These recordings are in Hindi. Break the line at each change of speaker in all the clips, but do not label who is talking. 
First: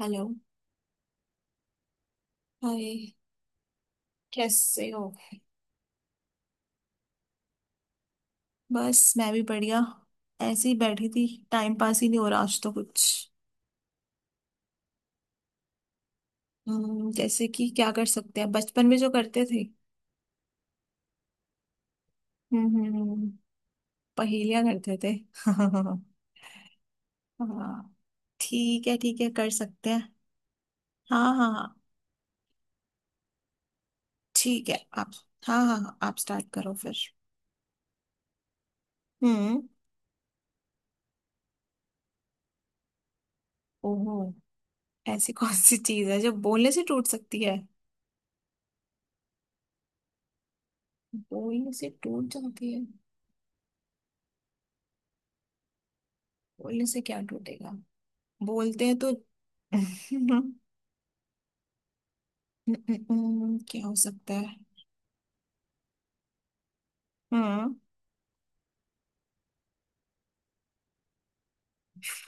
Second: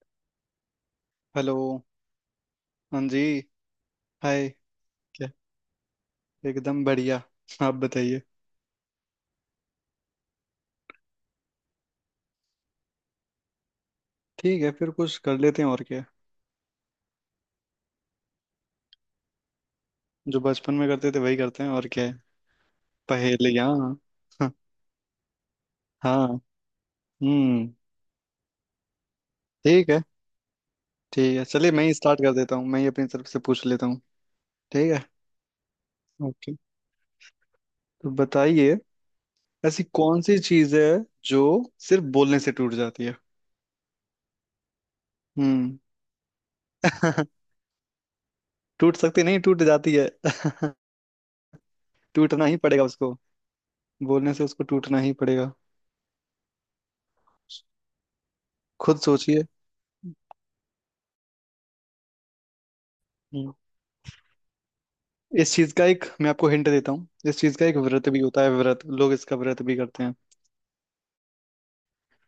हेलो।
हेलो। हाँ
हाय।
जी। हाय।
कैसे हो?
क्या? एकदम बढ़िया। आप बताइए।
बस मैं भी बढ़िया। ऐसे ही बैठी थी, टाइम पास ही नहीं हो रहा आज तो कुछ।
ठीक है फिर कुछ कर लेते हैं और क्या।
जैसे कि क्या कर सकते हैं, बचपन में जो करते थे।
जो बचपन में करते थे वही करते हैं और क्या है।
हम्म।
पहेलियाँ। हाँ।
पहेलियां करते थे हाँ।
हाँ, हम्म।
ठीक है, ठीक है, कर सकते
ठीक है।
हैं। हाँ,
ठीक है
हाँ,
चलिए
हाँ।
मैं ही स्टार्ट कर देता हूँ, मैं ही अपनी तरफ से पूछ लेता हूँ।
ठीक है,
ठीक है।
आप। हाँ, हाँ, हाँ, आप स्टार्ट
ओके।
करो फिर।
तो बताइए।
हम्म।
ऐसी कौन सी चीज़ है जो सिर्फ बोलने से टूट जाती है?
ओहो। ऐसी कौन सी
हम्म।
चीज है जो बोलने से टूट सकती है?
टूट सकती नहीं, टूट जाती है।
बोलने से टूट
टूटना ही
जाती है?
पड़ेगा उसको, बोलने से उसको टूटना ही पड़ेगा।
बोलने से क्या टूटेगा? बोलते हैं
खुद
तो
सोचिए। हम्म।
क्या हो सकता है?
इस चीज का एक मैं आपको हिंट देता हूँ, इस चीज का
हाँ।
एक व्रत भी होता है, व्रत लोग इसका व्रत भी करते हैं।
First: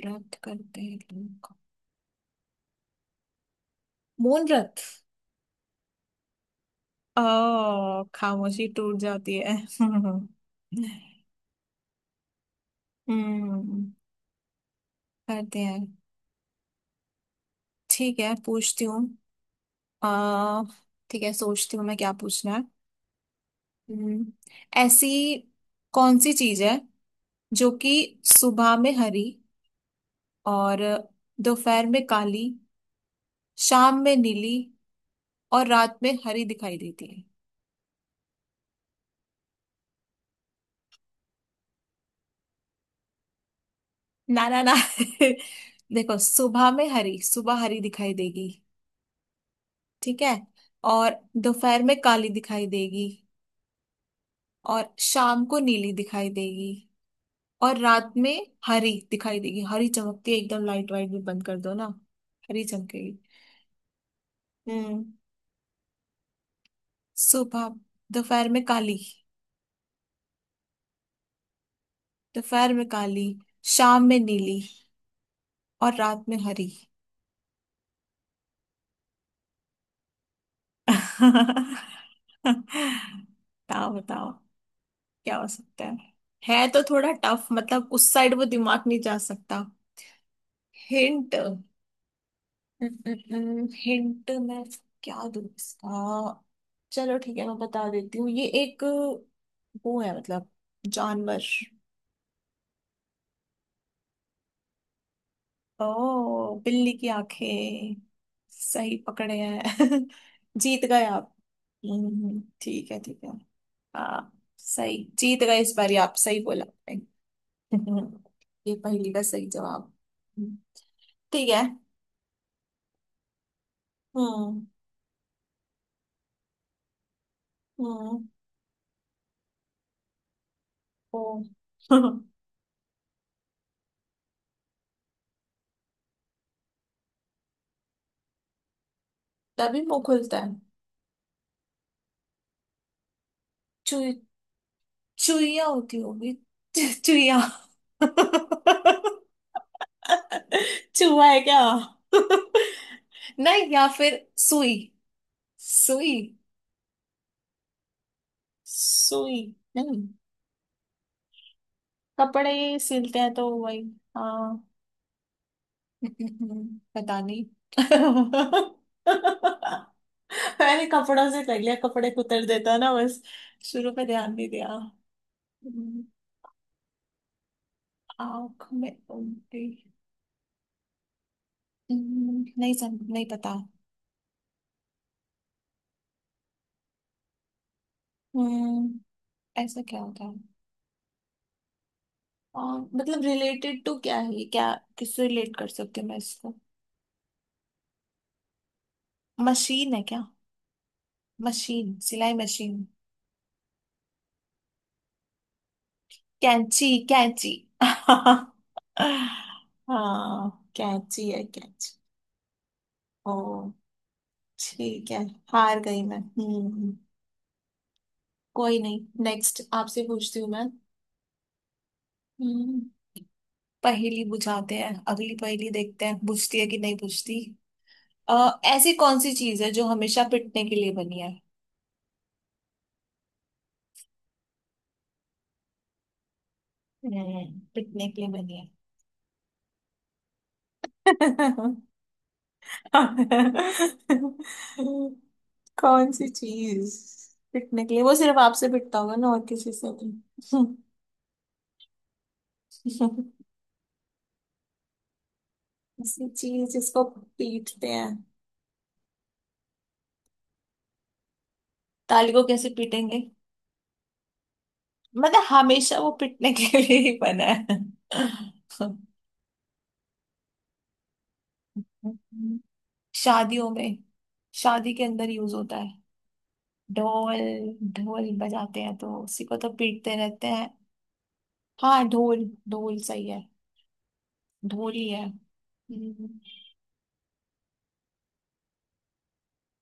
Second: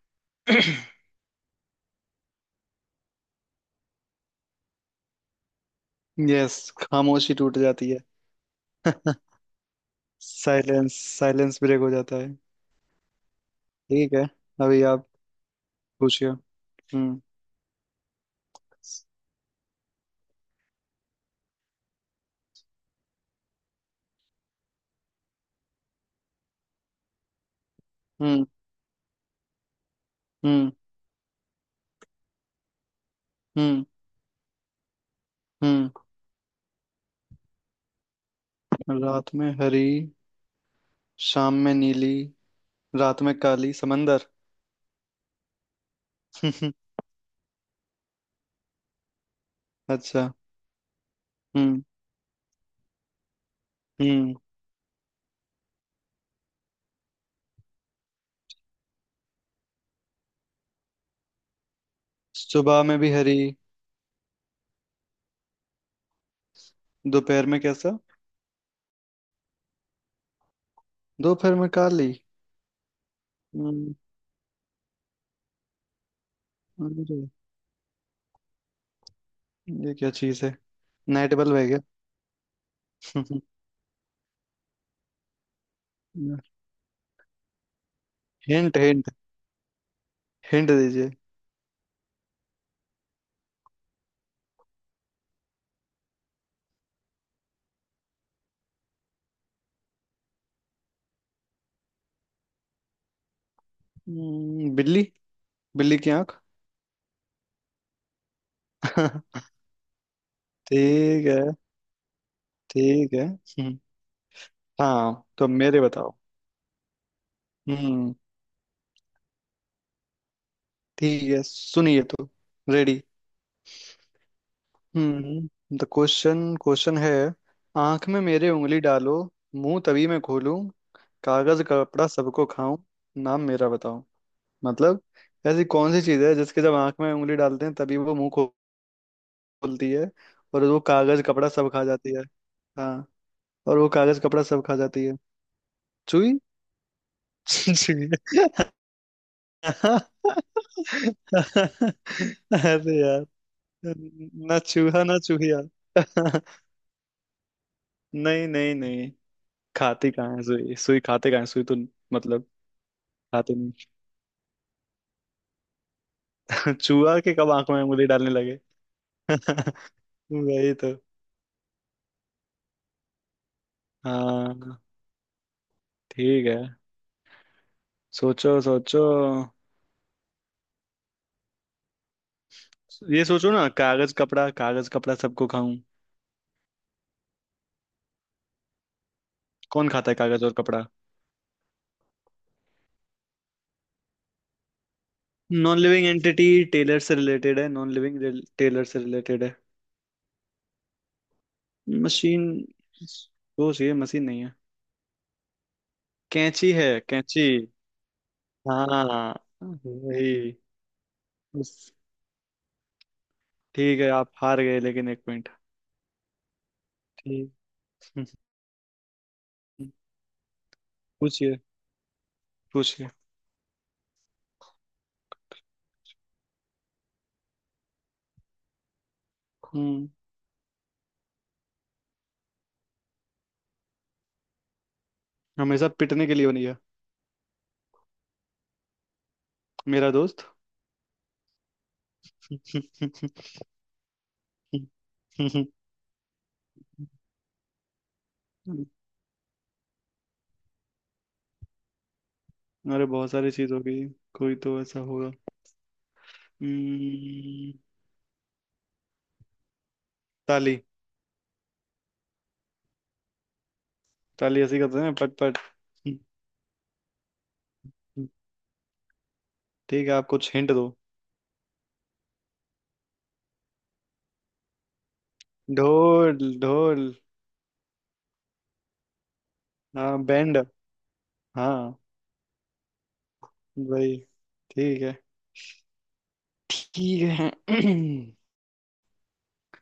व्रत करते हैं लोग। मौन व्रत।
यस।
ओ,
खामोशी टूट जाती है।
खामोशी टूट जाती है
साइलेंस। साइलेंस ब्रेक हो जाता है।
हम्म।
ठीक है। अभी आप
करते हैं।
पूछिए। हम्म।
ठीक है, पूछती हूँ। आ ठीक है, सोचती हूँ मैं क्या पूछना है। हम्म, ऐसी कौन सी चीज है जो कि
हम्म।
सुबह में हरी,
हम्म।
और दोपहर में काली,
हम्म।
शाम में नीली, और रात में हरी दिखाई देती है?
रात में हरी, शाम में नीली, रात में काली समंदर।
ना, ना, ना देखो, सुबह में हरी, सुबह हरी दिखाई देगी। ठीक
अच्छा।
है। और दोपहर
हम्म।
में काली दिखाई देगी।
हम्म।
और शाम को नीली दिखाई देगी, और रात में हरी दिखाई देगी। हरी चमकती है एकदम, लाइट वाइट भी बंद कर दो ना। हरी
सुबह में भी
चमकेगी।
हरी।
हम्म।
दोपहर में
सुबह।
कैसा?
दोपहर में काली।
दोपहर में काली।
दोपहर में काली।
हम्म।
शाम में नीली, और रात में हरी।
अरे, ये क्या चीज है? नाइट बल्ब है क्या?
बताओ, बताओ। क्या हो सकता है? है तो थोड़ा टफ, मतलब उस साइड वो
हिंट
दिमाग नहीं
हिंट।
जा सकता।
हिंट दीजिए।
हिंट? हिंट मैं क्या दूँ इसका? चलो ठीक है, मैं बता देती हूँ, ये एक वो है मतलब, जानवर।
बिल्ली। बिल्ली की आंख।
ओ, बिल्ली की आंखें, सही पकड़े हैं जीत गए
ठीक
आप।
है।
ठीक है,
ठीक
ठीक
है।
है।
हम्म।
हाँ, सही,
हाँ
जीत
तो
गए इस
मेरे
बारी,
बताओ।
आप सही बोला आपने।
हम्म।
ये पहेली का सही जवाब।
ठीक है
ठीक है।
सुनिए तो। Ready.
Hmm.
The question question है। आंख में
हम्म।
मेरे उंगली डालो, मुंह तभी मैं खोलूं,
ओ
कागज कपड़ा सबको खाऊं, नाम मेरा बताओ। मतलब ऐसी कौन सी चीज है जिसके जब आंख में उंगली डालते हैं तभी वो मुंह खो-
तभी
खोलती
मुंह
है
खुलता है।
और वो कागज कपड़ा सब खा जाती है। हाँ। और वो
चु
कागज कपड़ा सब खा जाती है।
चुईया होती होगी।
चूई।
चुईया।
जी।
चुहा है क्या?
अरे यार,
नहीं, या फिर
ना
सुई।
चूहा ना चूहिया।
सुई।
नहीं नहीं नहीं।
सुई। नहीं,
खाती कहाँ है सुई, सुई खाते कहाँ है सुई तो। मतलब।
कपड़े ही सिलते हैं तो
खाते नहीं।
वही। हाँ
चूहा
पता
के
नहीं।
कब आंखों में उंगली डालने लगे। वही
मैंने
तो।
कपड़ों से कर लिया, कपड़े कुतर देता ना बस। शुरू में ध्यान नहीं दिया।
हाँ। ठीक है। सोचो
आंख में
सोचो।
उल्टी। नहीं, सम
ये
नहीं
सोचो
पता।
ना कागज कपड़ा, कागज कपड़ा सबको खाऊं।
हम्म। ऐसा
कौन
क्या
खाता है
होता है?
कागज और कपड़ा?
और मतलब रिलेटेड टू क्या है ये? क्या किससे रिलेट कर
नॉन
सकती
लिविंग
हूँ मैं
एंटिटी,
इसको?
टेलर से रिलेटेड है, नॉन लिविंग। टेलर से रिलेटेड है।
मशीन है क्या? मशीन, सिलाई
मशीन।
मशीन।
सोच ये मशीन नहीं है। कैंची है
कैंची?
कैंची।
कैंची
हाँ
हाँ,
वही।
कैंची है
उस-
कैंची। ओ,
ठीक है आप हार गए लेकिन
ठीक है,
एक पॉइंट।
हार गई मैं। हम्म।
ठीक।
कोई नहीं, नेक्स्ट
हम्म,
आपसे पूछती हूँ मैं।
पूछिए।
हम्म।
पूछिए।
पहेली बुझाते हैं, अगली पहेली देखते हैं, बुझती है कि नहीं बुझती। ऐसी कौन सी चीज है जो
हम्म
हमेशा पिटने के लिए बनी है?
हमेशा पिटने के लिए बनी है।
पिटने के लिए बनी है।
मेरा दोस्त।
कौन सी चीज? पिटने के लिए वो सिर्फ आपसे पिटता होगा ना, और किसी से नहीं।
अरे बहुत सारी चीज होगी। कोई तो ऐसा होगा।
ऐसी चीज जिसको
हम्म,
पीटते हैं।
ताली।
ताली को कैसे पीटेंगे?
ताली ऐसी करते हैं पट
मतलब
पट।
हमेशा वो पिटने के लिए ही बना है
ठीक है आप कुछ हिंट दो।
हम्म, शादियों में, शादी के अंदर यूज होता है।
ढोल ढोल।
ढोल? ढोल बजाते हैं तो उसी को तो पीटते
हाँ
रहते
बैंड।
हैं।
हाँ
हाँ, ढोल, ढोल सही है।
वही।
ढोल
ठीक
ही
है।
है। हम्म,
ठीक है।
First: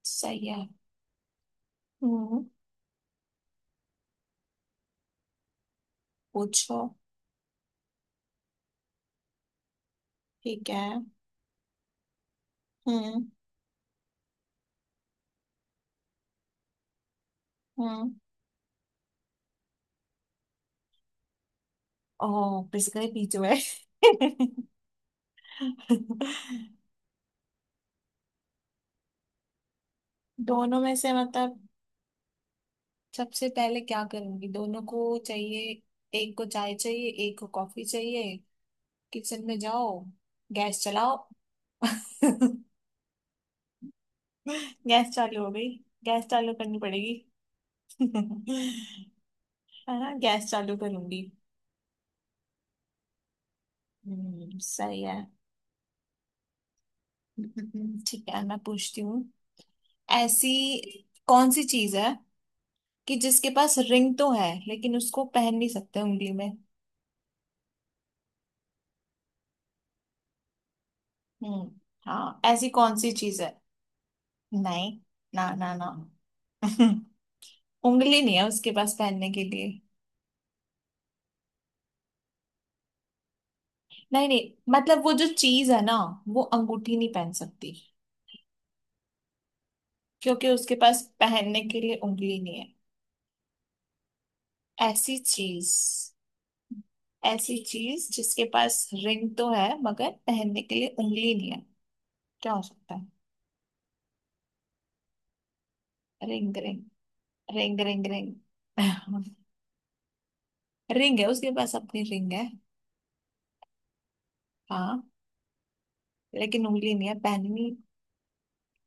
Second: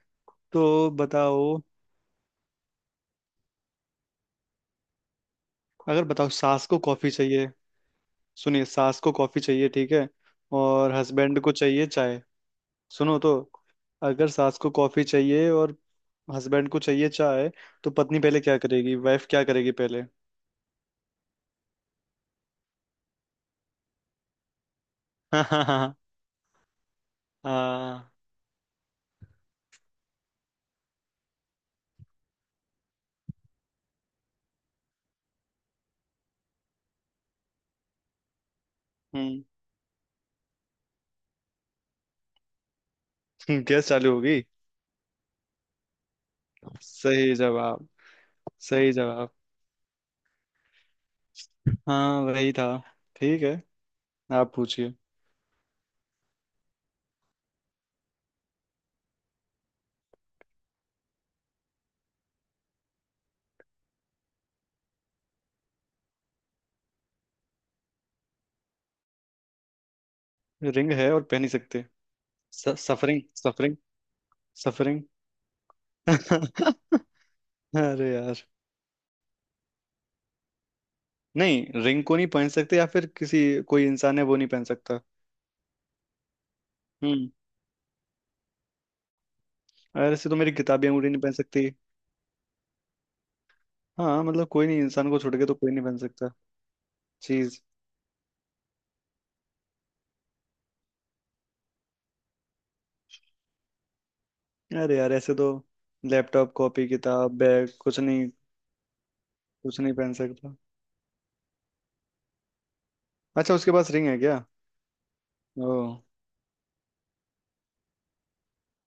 सही
तो
है।
बताओ।
हम्म
अगर बताओ सास
पूछो।
को कॉफी चाहिए। सुनिए सास को कॉफी चाहिए, ठीक है।
ठीक है।
और हस्बैंड को चाहिए चाय। सुनो
हम्म।
तो। अगर सास को कॉफी चाहिए और हस्बैंड को चाहिए चाय तो
हम्म।
पत्नी पहले क्या करेगी, वाइफ क्या करेगी पहले?
ओ, पिस गए बीच में
हाँ हाँ हाँ हाँ।
दोनों में से मतलब, सबसे पहले क्या करूंगी, दोनों को चाहिए। एक को चाय चाहिए, एक को कॉफी चाहिए।
हम्म।
किचन में जाओ, गैस चलाओ
गैस चालू होगी।
गैस चालू हो गई। गैस चालू करनी पड़ेगी।
सही जवाब। सही जवाब।
है। ना, गैस चालू करूंगी।
हाँ वही था। ठीक है। आप पूछिए।
सही है। ठीक है, मैं पूछती हूँ। ऐसी कौन सी चीज है कि जिसके पास रिंग तो है, लेकिन उसको पहन नहीं सकते उंगली में?
रिंग है और पहन ही
हम्म।
सकते?
हाँ, ऐसी कौन सी
सफरिंग।
चीज है?
सफरिंग।
नहीं,
सफरिंग।
ना, ना, ना
अरे
उंगली नहीं
यार।
है उसके पास पहनने के लिए।
नहीं रिंग को नहीं पहन सकते या फिर किसी, कोई इंसान है
नहीं,
वो नहीं
नहीं,
पहन सकता?
मतलब वो जो चीज है ना, वो अंगूठी नहीं
हम्म।
पहन सकती।
और ऐसे तो
क्योंकि
मेरी
उसके
किताबी
पास
अंगूठी नहीं पहन
पहनने
सकती।
के लिए उंगली नहीं है।
हाँ मतलब कोई नहीं, इंसान
ऐसी
को छोड़ के तो कोई
चीज।
नहीं पहन सकता।
ऐसी
चीज।
चीज जिसके पास रिंग तो है, मगर पहनने के लिए उंगली नहीं है। क्या हो सकता है?
अरे यार ऐसे तो लैपटॉप,
रिंग, रिंग,
कॉपी, किताब, बैग
रिंग।
कुछ
रिंग,
नहीं।
रिंग,
कुछ नहीं पहन सकता।
रिंग है, उसके पास अपनी रिंग है।
अच्छा उसके पास रिंग है क्या?
हाँ,
ओ।
लेकिन उंगली नहीं है, पहन नहीं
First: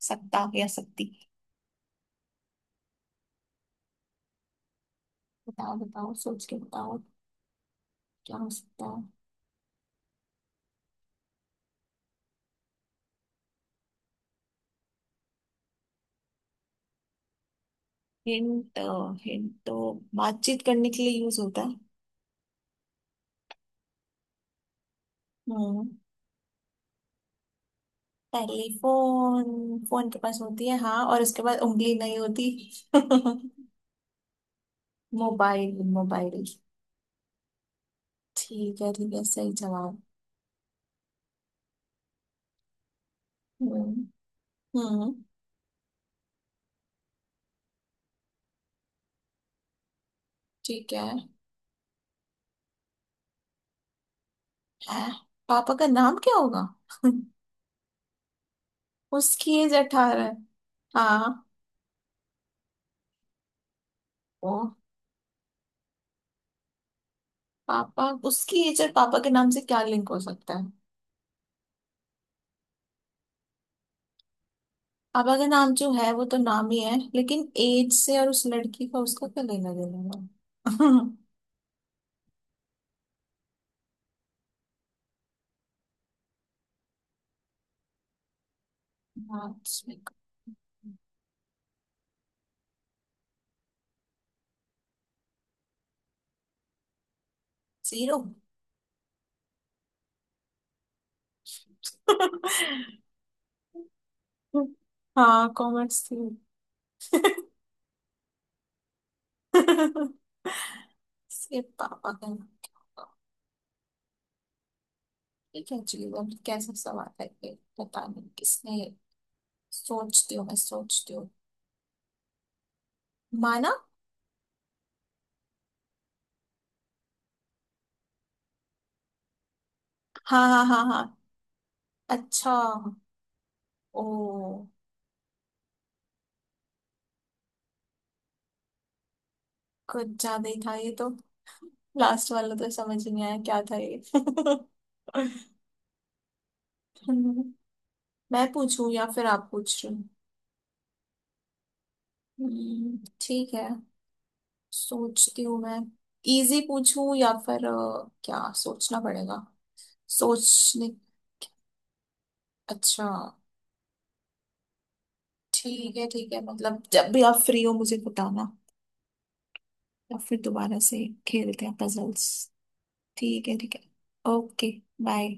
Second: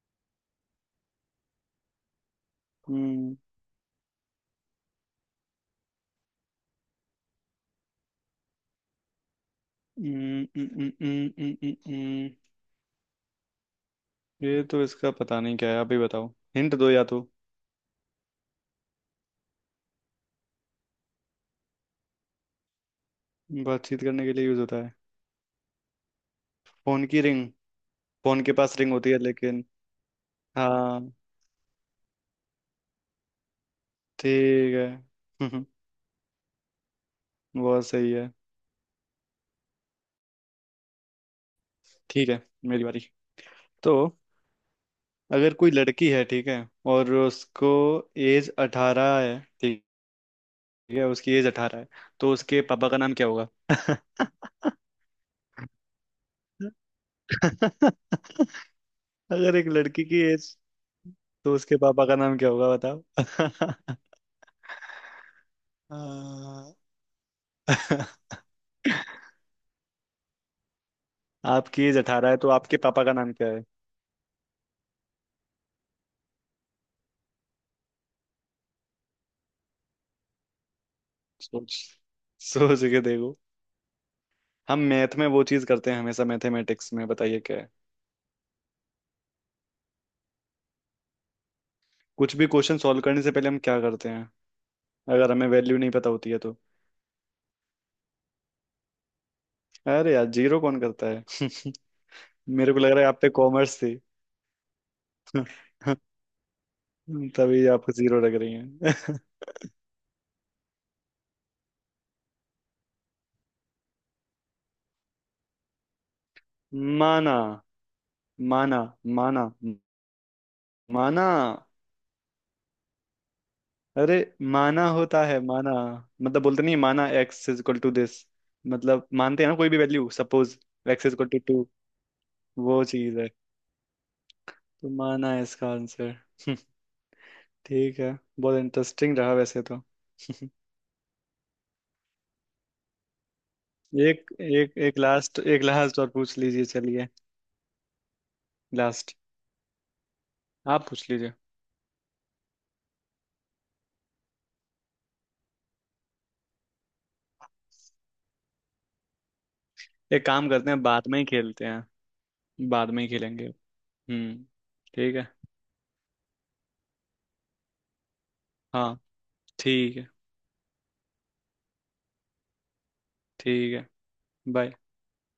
सकता या सकती।
हम्म।
बताओ, बताओ, सोच के बताओ। क्या हो सकता है?
हम्म, हम्म, हम्म, हम्म, हम्म, हम्म, हम्म। ये तो इसका पता नहीं क्या है, आप ही बताओ। हिंट दो या तो।
हिंट? हिंट तो बातचीत करने के लिए यूज होता है।
बातचीत करने के लिए यूज होता है।
हम्म।
फोन की रिंग। फोन के पास रिंग होती है
टेलीफोन,
लेकिन।
फोन के पास होती है,
हाँ।
हाँ, और उसके बाद उंगली नहीं होती
ठीक है।
Mobile, mobile.
बहुत सही है।
ठीक है, ठीक है, सही जवाब।
ठीक है। मेरी बारी। तो
हम्म। हम्म।
अगर कोई लड़की है, ठीक है, और उसको एज 18 है, ठीक
ठीक
है
है,
उसकी एज 18 है, तो उसके पापा का नाम क्या होगा?
है? पापा का नाम क्या होगा उसकी
अगर एक
एज
लड़की की
18 है?
एज,
हाँ।
तो उसके पापा का नाम क्या होगा बताओ?
ओ,
आ,
पापा, उसकी एज और पापा के नाम से क्या लिंक हो सकता है?
आपकी एज 18 है तो आपके पापा का नाम क्या है?
पापा का नाम जो है वो तो नाम ही है, लेकिन एज से और उस लड़की का, उसका क्या लेना देना है
सोच। सोच के देखो। हम मैथ में वो चीज करते हैं हमेशा, मैथमेटिक्स में बताइए क्या है।
मार्क्स में।
कुछ भी क्वेश्चन सॉल्व करने से पहले हम क्या करते हैं अगर हमें वैल्यू नहीं पता होती है तो?
जीरो
अरे यार जीरो कौन करता है। मेरे को लग रहा है आप पे कॉमर्स थी।
हाँ, कॉमर्स थी
तभी आपको जीरो लग रही है।
सिर्फ पापा का नाम क्या होगा? ये क्या जीवन कैसा सवाल है
माना।
ये, पता नहीं किसने
माना। माना।
सोचती हूँ मैं, सोचती
माना।
हूँ। माना।
अरे माना होता है माना। मतलब बोलते नहीं माना, x is equal to this. मतलब मानते हैं ना कोई भी वैल्यू
हाँ,
सपोज,
हाँ, हाँ, हाँ।
X is equal to 2।
अच्छा।
वो चीज है।
ओ।
तो माना है इसका आंसर। ठीक है। बहुत इंटरेस्टिंग रहा वैसे तो।
कुछ ज्यादा ही था ये तो। लास्ट वाला तो समझ ही नहीं आया क्या था ये
एक एक एक लास्ट, एक लास्ट और पूछ लीजिए चलिए।
मैं पूछूं या
लास्ट।
फिर आप पूछ रहे हो?
आप पूछ लीजिए।
ठीक है, सोचती हूँ मैं। इजी पूछूं या फिर क्या सोचना पड़ेगा।
एक काम करते हैं
सोचने।
बाद में ही खेलते हैं। बाद में
अच्छा।
ही खेलेंगे। हम्म। ठीक है।
ठीक है, ठीक है, मतलब जब भी आप फ्री हो मुझे बताना।
हाँ। ठीक है।
या फिर दोबारा से खेलते हैं पजल्स। ठीक है,
ठीक
ठीक है।
है।
ओके।
बाय।
बाय।